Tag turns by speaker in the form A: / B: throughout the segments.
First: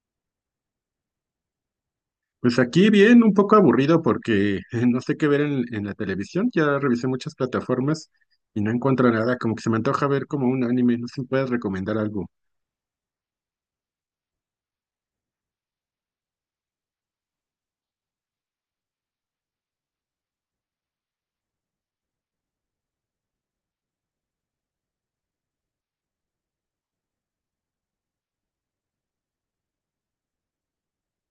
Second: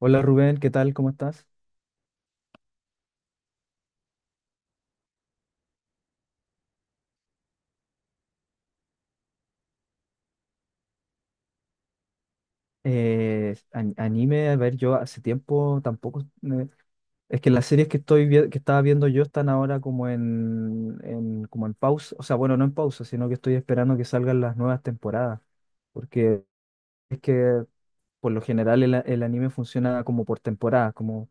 A: Hola Rubén, ¿qué tal? ¿Cómo estás?
B: Pues aquí bien, un poco aburrido porque no sé qué ver en la televisión. Ya revisé muchas plataformas y no encuentro nada. Como que se me antoja ver como un anime. No sé si me puedes recomendar algo.
A: Anime, a ver, yo hace tiempo tampoco. Es que las series que que estaba viendo yo están ahora como como en pausa, o sea, bueno, no en pausa, sino que estoy esperando que salgan las nuevas temporadas, porque es que por lo general el anime funciona como por temporadas, como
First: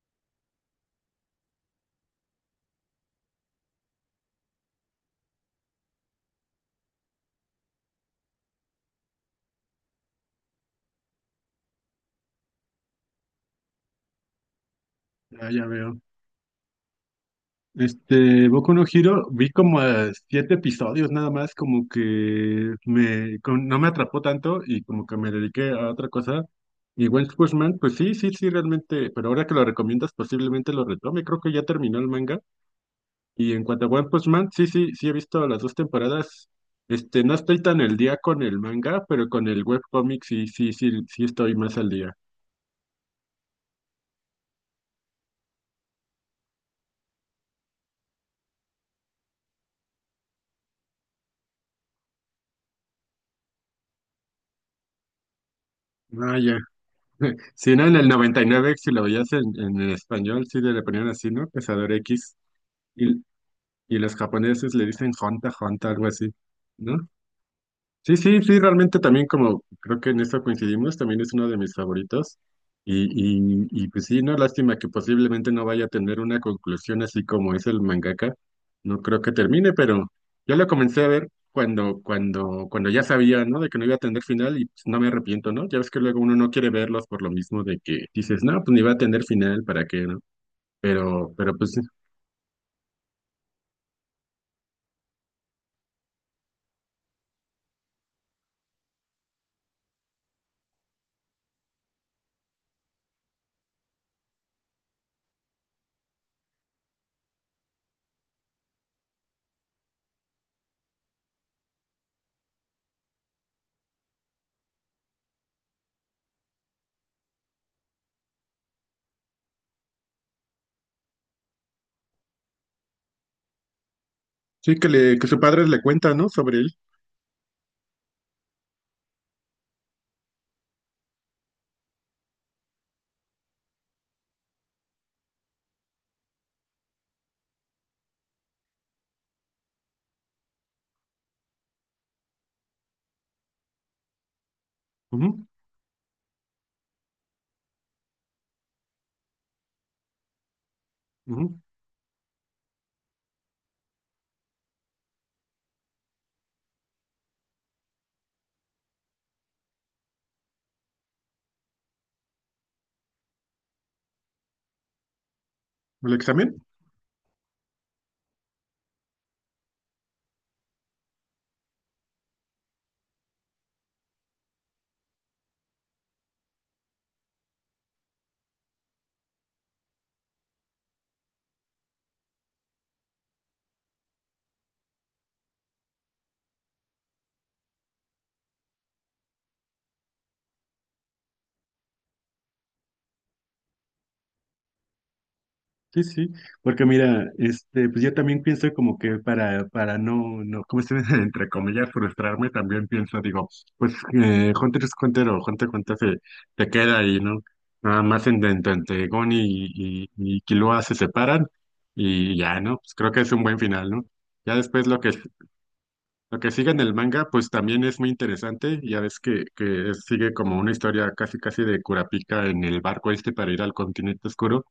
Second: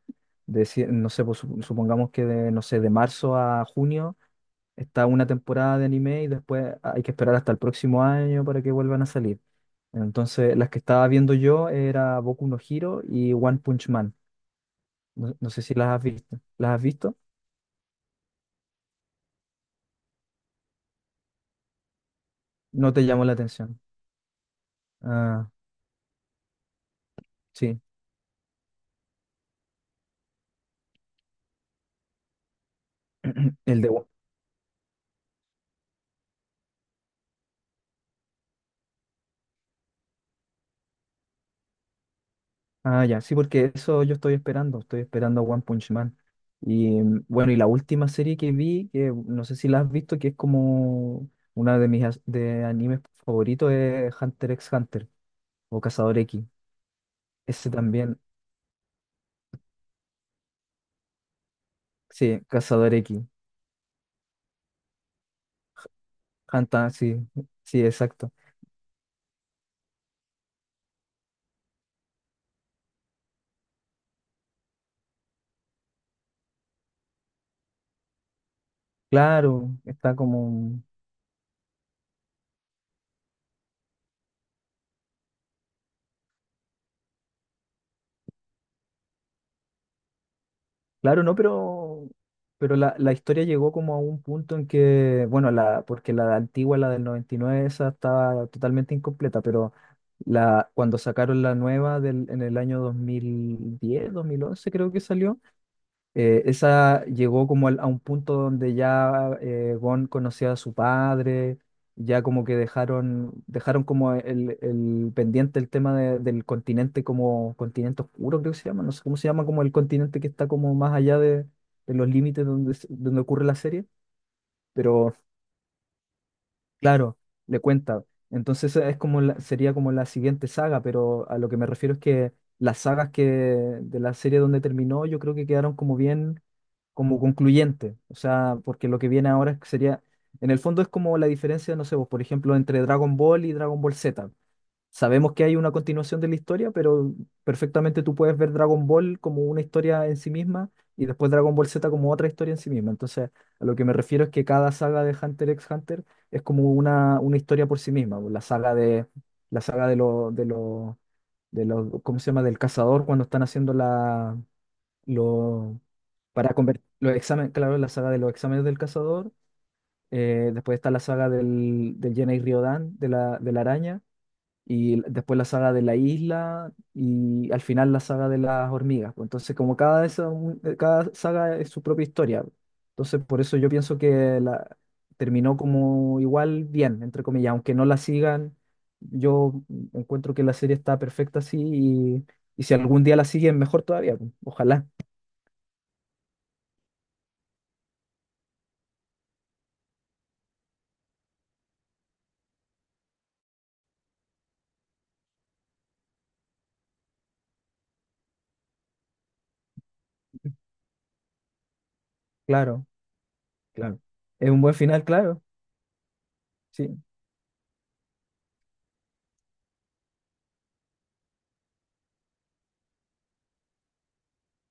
A: no sé, pues, supongamos que de, no sé, de marzo a junio. Está una temporada de anime y después hay que esperar hasta el próximo año para que vuelvan a salir. Entonces, las que estaba viendo yo era Boku no Hero y One Punch Man. No,
B: Ah,
A: no sé
B: ya
A: si las
B: veo.
A: has visto. ¿Las has visto?
B: Este, Boku no Hero, vi como siete episodios nada más, como que
A: No te llamó la
B: me, no
A: atención.
B: me atrapó tanto y como que me
A: Ah,
B: dediqué a otra cosa. Y One Punch Man,
A: sí.
B: pues sí, sí, sí, realmente, pero ahora que lo recomiendas posiblemente lo retome. Creo que ya terminó el manga. Y en
A: El
B: cuanto a
A: de... One-
B: One Punch Man, sí, sí, sí he visto las dos temporadas. Este, no estoy tan al día con el manga, pero con el webcomic sí, sí, sí, sí estoy más al día.
A: Ah, ya. Sí, porque eso yo estoy esperando. Estoy esperando a One Punch Man. Y bueno, y la última serie que vi, que no sé si la has visto, que es como una de de animes favoritos, es Hunter x Hunter o Cazador
B: Ah,
A: X.
B: ya.
A: Ese
B: Si no, en el
A: también.
B: 99 si lo veías en el español, sí le ponían así, ¿no? Cazador X.
A: Sí, Cazador
B: Y,
A: X.
B: y los japoneses le dicen Honta, Honta, algo así,
A: Hunter,
B: ¿no?
A: sí, sí,
B: Sí,
A: exacto.
B: sí, sí, realmente también como creo que en eso coincidimos, también es uno de mis favoritos. Y, y pues sí, no, lástima que posiblemente no vaya a tener una conclusión así como es el mangaka. No creo que
A: Claro,
B: termine, pero
A: está
B: yo lo
A: como.
B: comencé a ver cuando, cuando ya sabía, ¿no? De que no iba a tener final y pues, no me arrepiento, ¿no? Ya ves que luego uno no quiere verlos por lo mismo de que dices, no, pues ni va a tener final, ¿para qué, no?
A: Claro,
B: Pero,
A: no,
B: pero pues sí,
A: pero. Pero la historia llegó como a un punto en que, bueno, porque la antigua, la del 99, esa estaba totalmente incompleta, pero cuando sacaron en el año 2010, 2011, creo que salió. Esa llegó como a un punto donde ya Gon conocía a su padre, ya como que dejaron, dejaron como el pendiente el tema del continente como continente oscuro, creo que se llama, no sé cómo se llama, como el continente que está como más allá de los límites donde, donde ocurre la serie,
B: sí
A: pero
B: que su padre le cuenta, ¿no? Sobre él.
A: claro, le cuenta. Entonces es como sería como la siguiente saga, pero a lo que me refiero es que las sagas que de la serie donde terminó, yo creo que quedaron como bien, como concluyente. O sea, porque lo que viene ahora sería, en el fondo, es como la diferencia, no sé, vos, por ejemplo, entre Dragon Ball y Dragon Ball Z. Sabemos que
B: Ujú,
A: hay una continuación de la historia, pero perfectamente tú puedes ver Dragon Ball como una historia en sí misma y después Dragon
B: ujú,
A: Ball Z como otra historia en sí misma. Entonces, a lo que me refiero es que cada saga de Hunter x Hunter es como una historia por sí misma, pues. La saga de los, ¿cómo se llama? Del cazador cuando están haciendo lo,
B: el
A: para
B: examen.
A: convertir los exámenes, claro, la saga de los exámenes del cazador. Después está la saga del Jenna y Riodan, de la araña, después la saga de la isla, y al final la saga de las hormigas, pues. Entonces, como cada saga es su propia historia, pues. Entonces, por eso yo pienso que terminó como igual bien, entre comillas. Aunque no la sigan, yo encuentro que la serie está perfecta así, y si algún día la siguen, mejor todavía, pues. Ojalá,
B: Sí, sí, porque mira, este, pues yo también pienso como que para, no, no, ¿cómo se dice? Entre comillas, frustrarme, también pienso, digo, pues Hunter es Hunter o Hunter x Hunter se, queda ahí, ¿no? Nada más en, entre Gon y Killua se separan y ya, ¿no?
A: claro.
B: Pues creo que es un buen final,
A: Claro.
B: ¿no?
A: Es
B: Ya
A: un buen
B: después lo
A: final,
B: que,
A: claro.
B: lo que sigue en el
A: Sí,
B: manga, pues también es muy interesante, ya ves que sigue como una historia casi casi de Kurapika en el barco este para ir al continente oscuro.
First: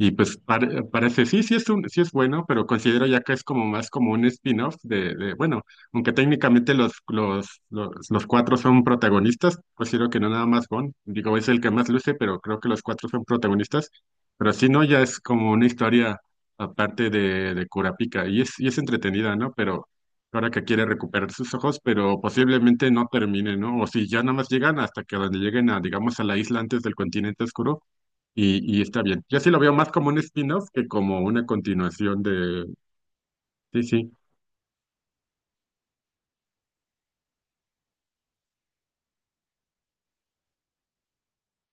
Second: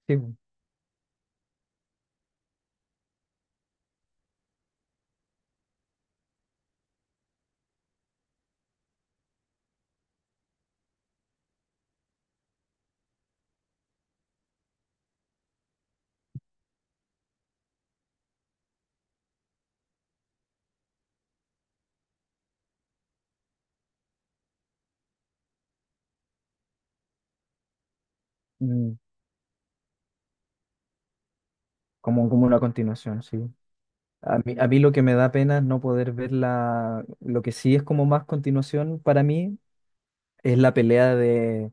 B: Y pues
A: sí.
B: parece, sí, sí es bueno, pero considero ya que es como más como un spin-off de, bueno, aunque técnicamente los cuatro son protagonistas, considero que no nada más Gon, digo, es el que más luce, pero creo que los cuatro son protagonistas, pero si no, ya es como una historia aparte de, Kurapika, y es entretenida, ¿no? Pero ahora que quiere recuperar sus ojos, pero posiblemente no termine, ¿no? O si ya nada más llegan hasta que donde lleguen a, digamos, a la isla antes del continente oscuro y
A: mm,
B: está bien. Yo sí lo veo más como un spin-off que como una continuación
A: como una
B: de.
A: continuación, sí.
B: Sí, sí.
A: A mí lo que me da pena es no poder ver la, lo que sí es como más continuación para mí es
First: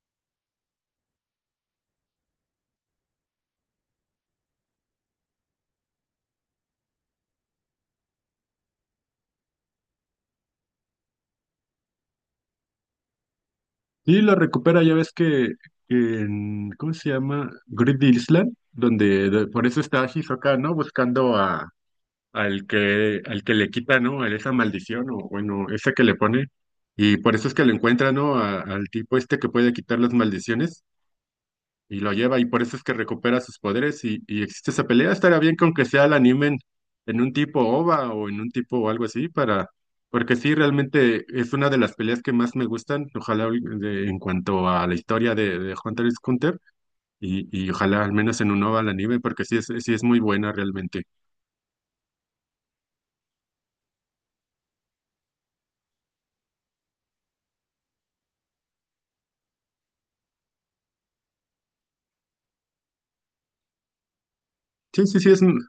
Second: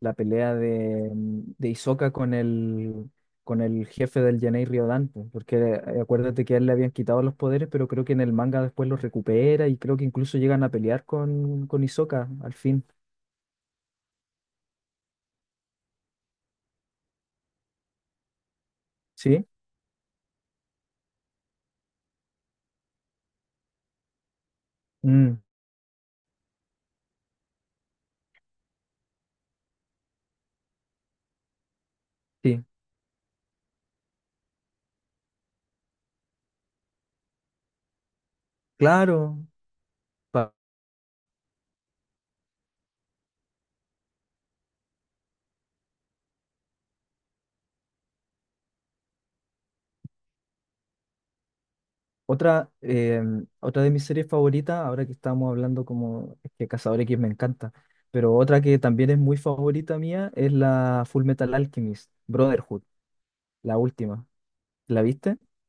A: la pelea de, de Hisoka con el jefe del Yanei Riodan, pues, porque acuérdate que a él le habían quitado los poderes, pero creo que en el manga después los recupera y creo que incluso llegan a pelear con Hisoka al fin.
B: Y lo recupera, ya ves que en. ¿Cómo se llama? Grid Island, donde
A: ¿Sí?
B: por eso está Hisoka, ¿no? Buscando al que, le quita, ¿no? A esa maldición o
A: Mm,
B: bueno, esa que le pone. Y por eso es que lo encuentra, ¿no? Al tipo este que puede quitar las maldiciones. Y lo lleva y por
A: sí.
B: eso es que recupera sus poderes y existe esa pelea. Estaría bien con que sea la animen en un tipo OVA o en un tipo o algo así
A: Claro.
B: para, porque sí, realmente es una de las peleas que más me gustan, ojalá en cuanto a la historia de, Hunter x Hunter y ojalá al menos en un OVA la anime porque sí es muy buena realmente.
A: Otra, otra de mis series favoritas, ahora que estábamos hablando como es que Cazador X me encanta, pero otra que también es muy favorita mía es la Full Metal Alchemist, Brotherhood, la última. ¿La
B: Sí, sí, sí
A: viste?
B: es.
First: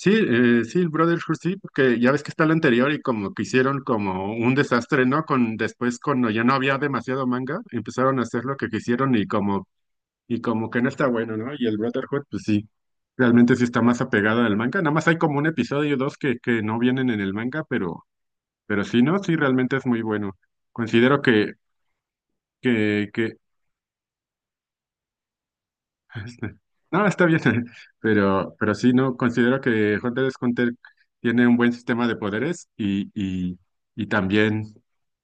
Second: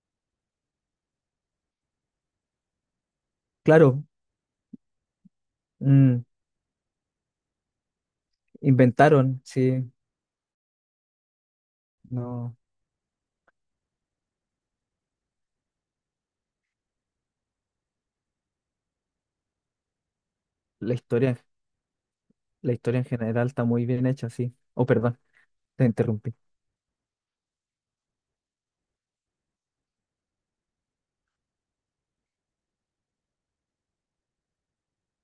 B: Sí, sí, el Brotherhood sí, porque ya ves que está el anterior y como que hicieron
A: Claro,
B: como un desastre, ¿no? Con después
A: mm,
B: cuando ya no había demasiado manga, empezaron a hacer lo que quisieron y
A: inventaron,
B: como
A: sí,
B: y como que no está bueno, ¿no? Y el Brotherhood, pues
A: no,
B: sí, realmente sí está más apegado al manga. Nada más hay como un episodio o dos que, no vienen en el manga, pero sí, ¿no? Sí, realmente es muy bueno.
A: la
B: Considero
A: historia,
B: que,
A: la historia en
B: que, que
A: general está muy bien hecha, sí. Oh, perdón, te interrumpí.
B: este, no, está bien, pero sí, no, considero que Hunter x Hunter tiene un buen sistema de poderes y también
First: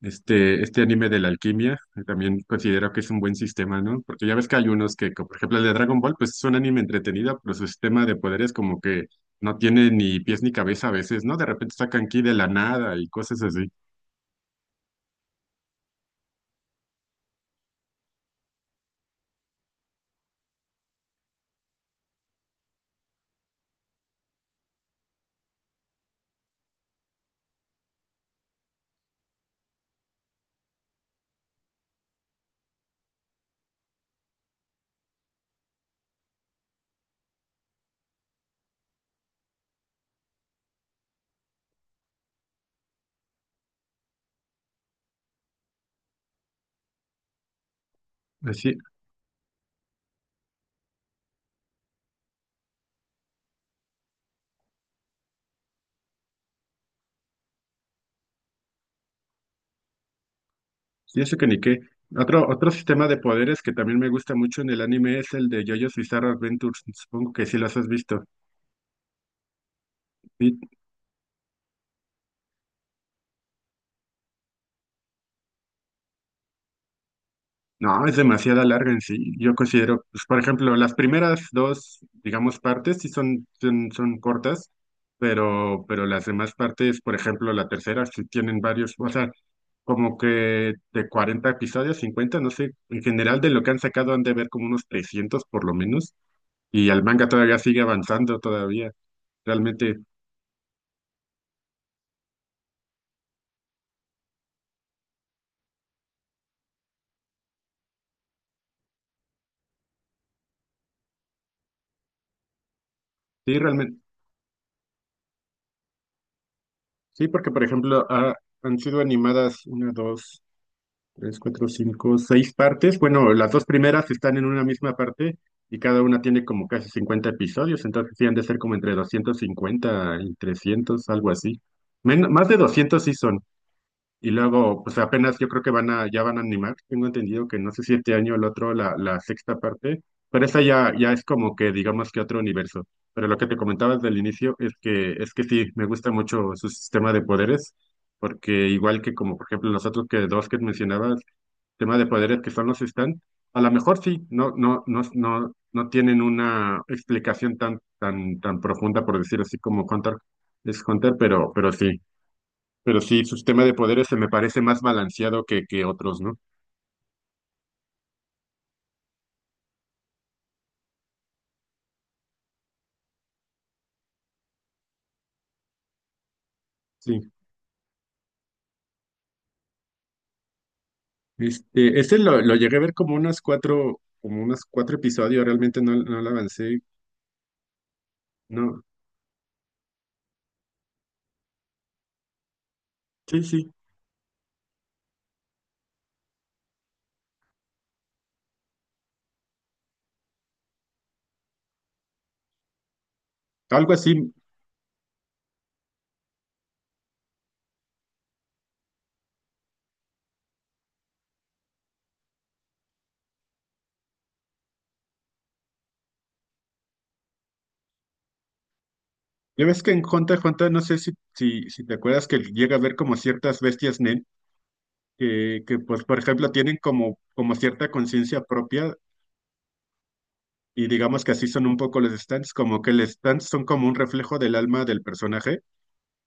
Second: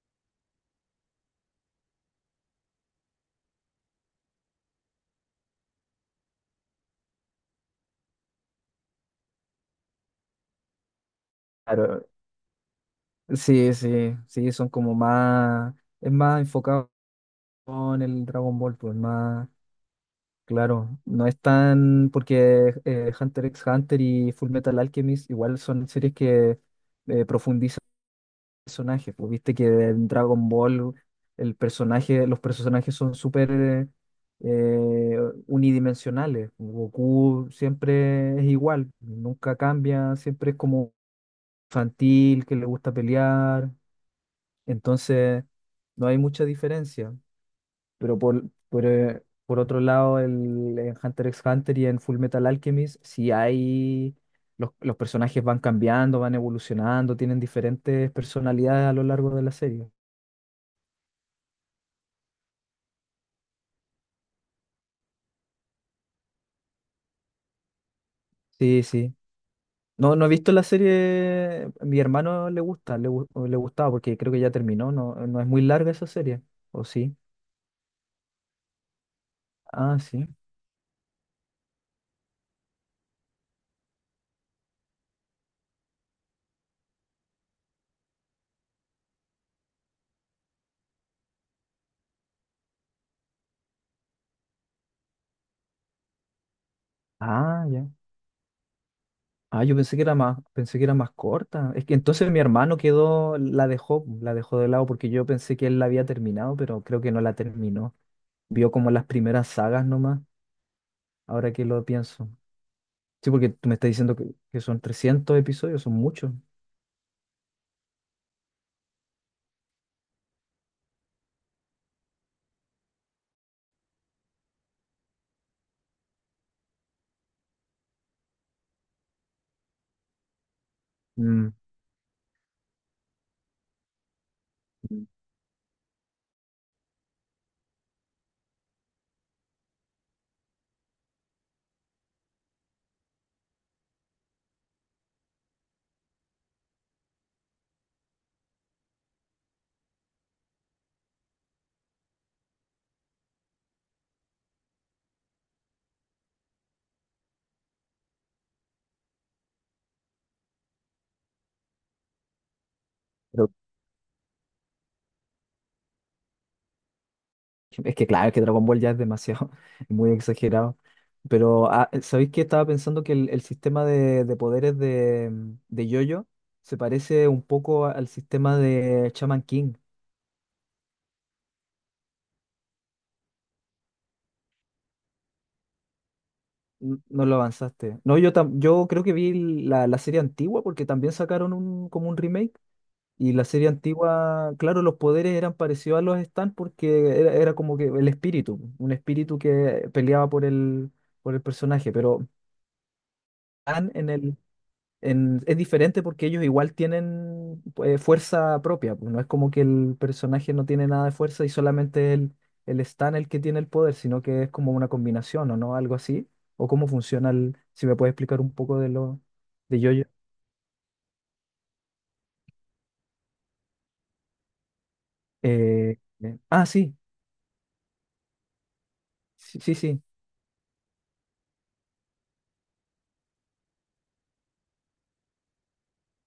B: este anime de la alquimia, también considero que es un buen sistema, ¿no? Porque ya ves que hay unos que, como por ejemplo el de Dragon Ball, pues es un anime entretenido, pero su sistema de poderes como que no tiene ni pies ni cabeza a veces, ¿no? De repente
A: Claro,
B: sacan ki de la nada y cosas así.
A: sí, sí, sí, es más enfocado en el Dragon Ball, pues más. Claro, no es tan porque Hunter x Hunter y Full Metal Alchemist igual son series que profundizan personajes. Pues viste que en Dragon Ball los personajes son súper eh, unidimensionales, pues. Goku siempre es igual, nunca cambia, siempre es como infantil, que le gusta pelear. Entonces no hay mucha diferencia. Pero
B: Así,
A: por otro lado, en Hunter x Hunter y en Full Metal Alchemist, si hay. Los personajes van cambiando, van evolucionando, tienen diferentes personalidades a lo largo de la serie.
B: y eso que ni qué. Otro sistema de poderes que también me gusta mucho en el anime es el de JoJo's Bizarre Adventures. Supongo que sí las has visto.
A: Sí, sí. No, no he visto
B: Y,
A: la serie. Mi hermano le gusta, le gustaba porque creo que ya terminó. No, no es muy larga esa serie. ¿O sí?
B: no, es demasiada larga en sí. Yo
A: Ah,
B: considero, pues,
A: sí.
B: por ejemplo, las primeras dos, digamos, partes sí son, cortas, pero las demás partes, por ejemplo, la tercera, sí tienen varios, o sea, como que de 40 episodios, 50 no sé, en general de lo que han sacado han de ver como unos 300 por lo menos, y el manga todavía
A: Ah,
B: sigue
A: ya.
B: avanzando todavía.
A: Ah, yo
B: Realmente
A: pensé que era más, pensé que era más corta. Es que entonces mi hermano quedó, la dejó de lado porque yo pensé que él la había terminado, pero creo que no la terminó. Vio como las primeras sagas nomás, ahora que lo pienso. Sí, porque
B: sí,
A: tú me estás
B: realmente.
A: diciendo que son 300 episodios, son muchos.
B: Sí, porque por ejemplo han sido animadas una, dos, tres, cuatro, cinco, seis partes. Bueno, las dos primeras están en una misma parte y cada una tiene como casi 50 episodios, entonces sí han de ser como entre 250 y 300, algo
A: Mm.
B: así. Más de 200 sí son. Y luego, pues apenas yo creo que ya van a animar. Tengo entendido que no sé si este año o el otro, la, sexta parte, pero esa ya, ya es como que digamos que otro universo. Pero lo que te comentaba desde el inicio es que sí, me gusta mucho su sistema de poderes, porque igual que como por ejemplo los otros que dos que mencionabas, tema de poderes que son los están, a lo mejor sí, no, no, no, no, no tienen una explicación tan, profunda, por decir así, como Hunter es Hunter, pero sí. Pero sí, su
A: Pero
B: sistema de poderes se me parece más balanceado que, otros, ¿no?
A: es que claro, es que Dragon Ball ya es demasiado, es muy exagerado. Pero ah, ¿sabéis que estaba pensando que el sistema de poderes de JoJo se parece
B: Sí.
A: un poco al sistema de Shaman King?
B: Este, lo llegué a ver como como unos cuatro episodios, realmente no lo avancé.
A: No lo avanzaste. No,
B: No,
A: yo creo que vi la serie antigua porque también sacaron como un remake. Y
B: sí,
A: la serie
B: sí.
A: antigua, claro, los poderes eran parecidos a los Stan porque era como que el espíritu, un espíritu que peleaba por por el personaje. Pero Stan
B: Algo así.
A: es diferente porque ellos igual tienen fuerza propia, pues, no es como que el personaje no tiene nada de fuerza y solamente el Stan el que tiene el poder, sino que es como una combinación o no, algo así, o cómo funciona el, si me puedes explicar un poco de lo
B: Ya
A: de
B: ves que
A: yo.
B: en Hunter x Hunter, no sé si, te acuerdas que llega a ver como ciertas bestias Nen, que, pues, por ejemplo,
A: Ah,
B: tienen
A: sí,
B: como cierta conciencia propia,
A: sí, sí, sí,
B: y digamos que así son un poco los stands, como que los stands son como un reflejo del alma del personaje.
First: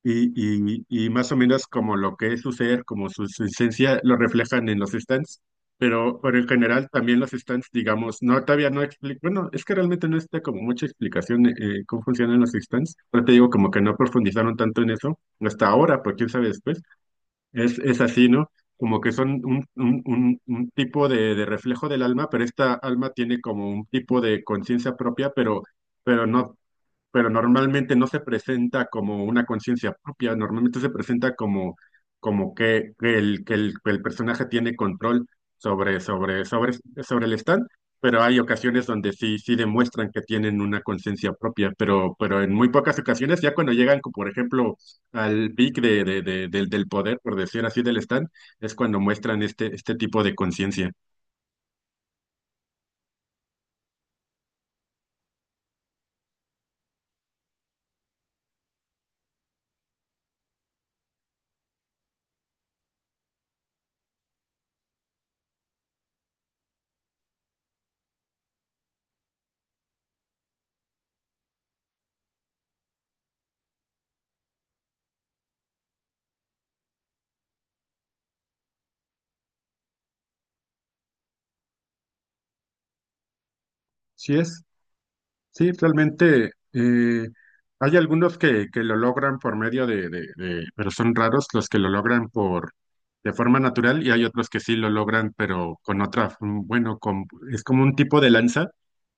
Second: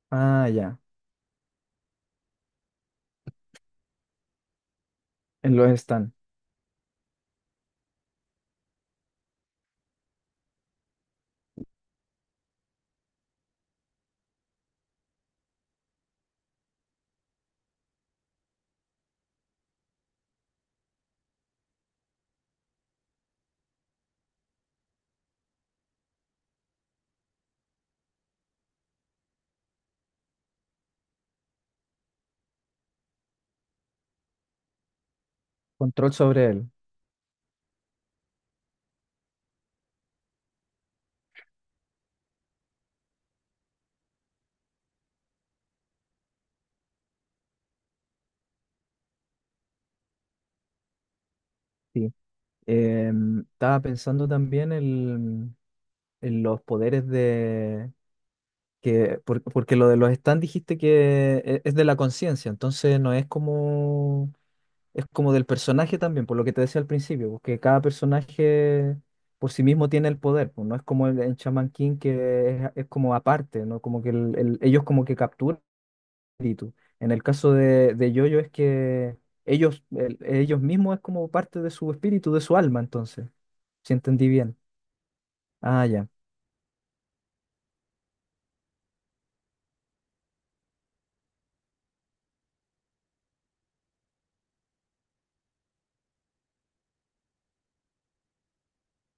B: Y,
A: ah, ya,
B: y, y más o menos como lo que es su ser, como su, esencia, lo reflejan en los stands,
A: en los Stan,
B: pero en general también los stands, digamos, no, todavía no explico, bueno, es que realmente no está como mucha explicación cómo funcionan los stands, pero te digo como que no profundizaron tanto en eso hasta ahora, porque quién sabe después, es, así, ¿no? Como que son un, tipo de reflejo del alma, pero esta alma tiene como un tipo de conciencia propia, pero no pero normalmente no se presenta como una conciencia propia, normalmente se presenta como, como que, el, que el, que el personaje tiene control sobre,
A: control
B: sobre,
A: sobre él,
B: sobre, sobre el stand, pero hay ocasiones donde sí, demuestran que tienen una conciencia propia, pero en muy pocas ocasiones, ya cuando llegan, como por ejemplo, al pic de, del poder, por decir así, del stand, es cuando muestran este tipo de conciencia.
A: sí. Estaba pensando también en los poderes de porque lo de los stands dijiste que es de la conciencia, entonces no es como, es como del personaje también, por lo que te decía al principio, porque cada personaje por sí mismo tiene el poder, pues, no es como en Shaman King, que es como aparte, ¿no? Como que ellos como que capturan el espíritu. En el caso de Yoyo es que ellos, ellos mismos es como parte de su espíritu, de su alma, entonces, si entendí
B: Sí
A: bien.
B: es. Sí,
A: Ah, ya.
B: realmente hay algunos que lo logran por medio de, pero son raros los que lo logran por de forma natural y hay otros que sí lo logran, pero con otra, bueno, con, es como un tipo de lanza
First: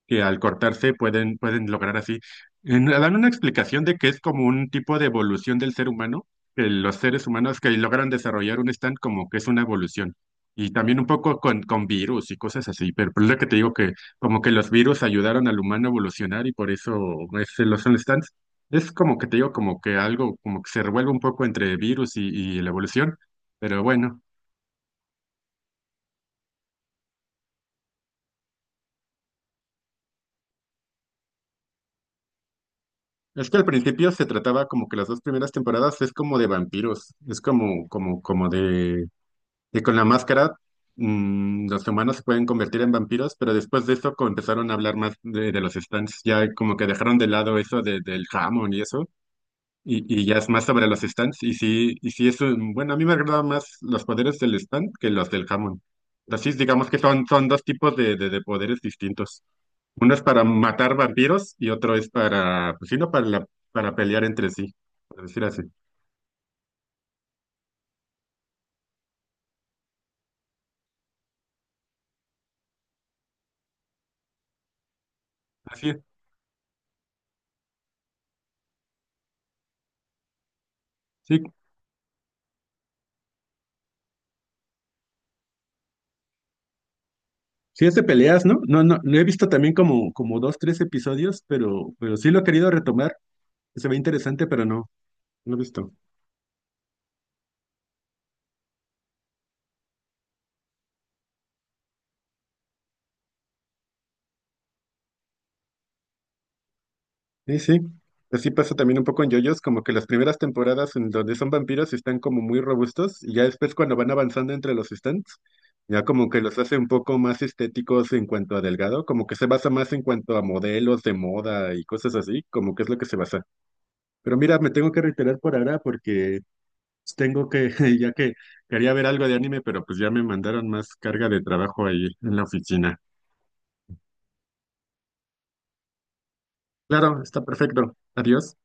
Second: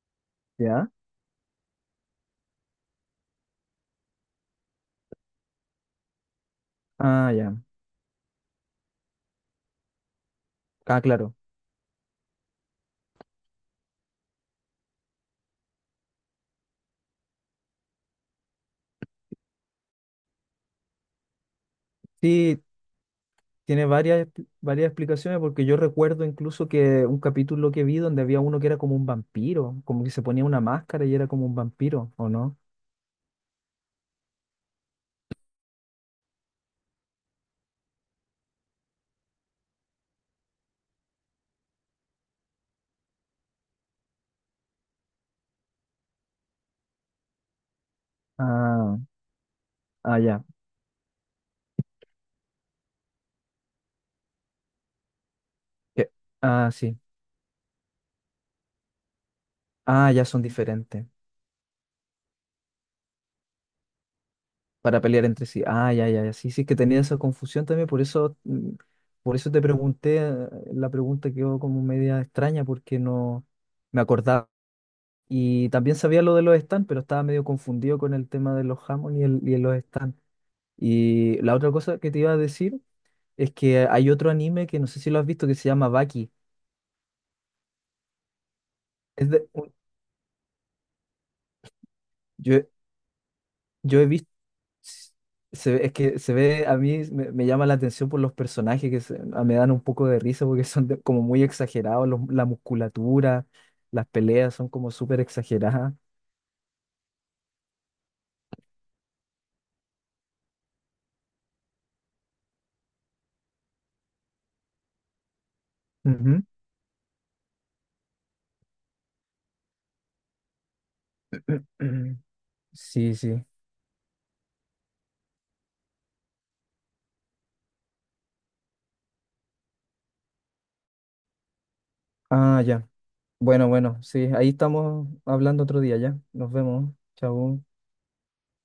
B: que al
A: ¿Ya?
B: cortarse pueden, lograr así. Dan una explicación de que es como un tipo de evolución del ser humano, que los seres
A: Ah, ya.
B: humanos que logran desarrollar un stand como que es una evolución. Y también
A: Ah,
B: un
A: claro.
B: poco con virus y cosas así, pero por lo que te digo que como que los virus ayudaron al humano a evolucionar y por eso es, los son stands. Es como que te digo como que algo como que se revuelve un poco entre virus y
A: Sí,
B: la evolución, pero
A: tiene
B: bueno.
A: varias explicaciones porque yo recuerdo incluso que un capítulo que vi donde había uno que era como un vampiro, como que se ponía una máscara y era como un vampiro, ¿o no?
B: Es que al principio se trataba como que las dos primeras temporadas es como de vampiros, es como, de que con la máscara los humanos se pueden convertir en vampiros, pero después de eso empezaron a hablar más de, los stands, ya como que dejaron de lado eso del jamón y
A: Ah,
B: eso,
A: ah,
B: y ya
A: ya.
B: es más sobre los stands, y sí es bueno, a mí me agradan más los poderes del stand que los del jamón.
A: Que-
B: Así es,
A: Ah,
B: digamos que
A: sí.
B: son, dos tipos de poderes distintos.
A: Ah,
B: Uno es
A: ya son
B: para matar
A: diferentes
B: vampiros y otro es para, pues sí, no, para, para pelear entre sí,
A: para
B: por
A: pelear
B: decir
A: entre
B: así.
A: sí. Ah, ya, ya, ya. Sí, sí, es que tenía esa confusión también, por eso, por eso te pregunté, la pregunta quedó como media extraña porque no me acordaba. Y
B: Así
A: también
B: es.
A: sabía lo de los stands, pero estaba medio confundido con el tema de los jamón y, y los stands. Y
B: Sí,
A: la otra cosa que te iba a decir es que hay otro anime que no sé si lo has visto que se llama Baki.
B: sí es de peleas, ¿no? No, no, lo he
A: Es de,
B: visto también
A: un-
B: como, dos, tres episodios, pero sí lo he
A: yo,
B: querido retomar. Se ve
A: yo he visto,
B: interesante, pero no, no lo he
A: es
B: visto.
A: que se ve, a mí me llama la atención por los personajes me dan un poco de risa porque son como muy exagerados, la musculatura, las peleas son como súper exageradas.
B: Sí, sí. Así pasa también un poco en JoJo's, como que las primeras temporadas en donde son vampiros están como muy robustos y ya después cuando van avanzando entre los stands, ya como que
A: Ujú.
B: los hace un poco más estéticos en cuanto a delgado, como que se basa más en cuanto a modelos de moda y cosas así, como que es lo que se
A: Sí,
B: basa.
A: sí.
B: Pero mira, me tengo que reiterar por ahora porque tengo que, ya que quería ver algo de anime, pero pues ya me mandaron más carga de trabajo ahí en la
A: Ah, ya.
B: oficina.
A: Bueno, bueno, sí, ahí estamos hablando otro día ya. Nos vemos.
B: Claro, está
A: Chao.
B: perfecto. Adiós.